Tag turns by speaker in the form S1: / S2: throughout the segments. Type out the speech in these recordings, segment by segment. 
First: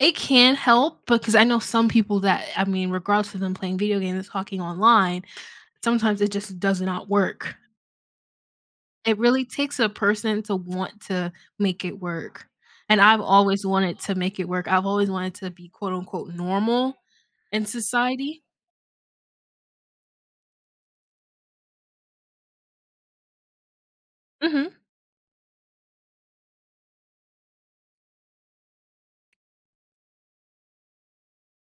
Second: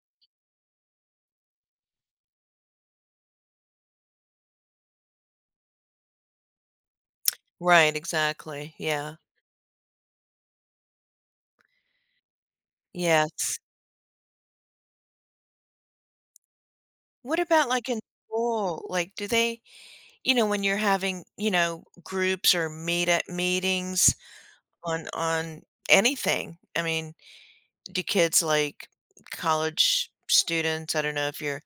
S1: It can help, because I know some people that I mean, regardless of them playing video games and talking online, sometimes it just does not work.
S2: Right, exactly, yeah.
S1: It really takes a person to want to make it work, and I've
S2: Yes.
S1: always wanted to make it work. I've always wanted to be quote unquote "normal"
S2: What
S1: in
S2: about, like, in
S1: society.
S2: school, like, do they you know, when you're having, you know, groups or meet at meetings
S1: Mhm.
S2: on on anything, I mean, do kids, like, college students I don't know if you're,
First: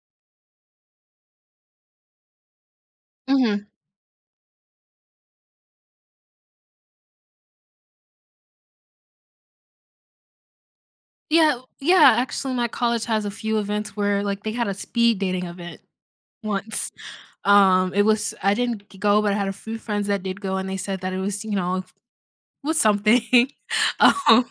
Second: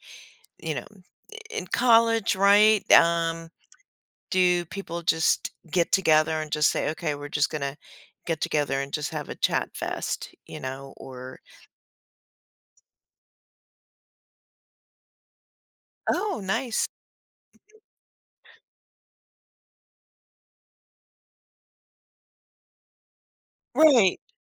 S2: you know, i in college, right? Um,
S1: Mhm.
S2: do people just get together and just say, "Okay, we're just gonna get together and just have a chat fest", you know, or
S1: Yeah yeah, actually my college has a few events where, like, they had a speed dating event
S2: Oh, nice.
S1: once. Um, it was I didn't g go, but I had a few friends that did go and they said that it was, you know it was something,
S2: Right.
S1: um,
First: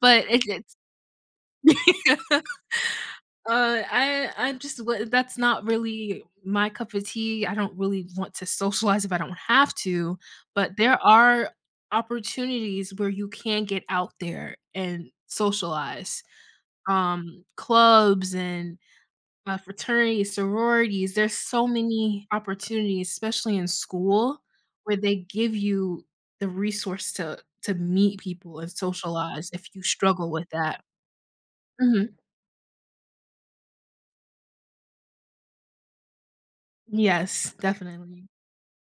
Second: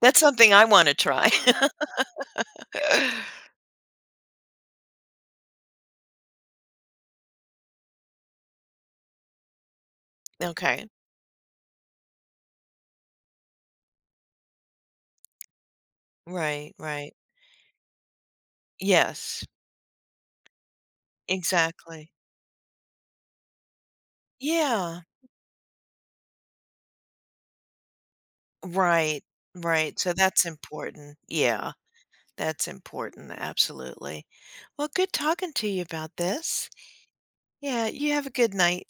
S2: That's
S1: but it
S2: something I
S1: it's
S2: wanna try.
S1: Uh, I I'm just wo that's not really my cup of tea. I don't really want to socialize if I don't have to, but
S2: Okay.
S1: there are opportunities where you can get out there and socialize.
S2: Right, right.
S1: Um, clubs and,
S2: Yes.
S1: uh, fraternities, sororities, there's so
S2: Exactly.
S1: many opportunities, especially in school, where
S2: Yeah.
S1: they give you the resource to to meet people and
S2: Right,
S1: socialize if you
S2: right. So,
S1: struggle
S2: that's
S1: with that.
S2: important. Yeah.
S1: Mhm.
S2: That's important, absolutely. Well, good talking to you about this.
S1: Yes,
S2: Yeah, you have
S1: definitely.
S2: a good night.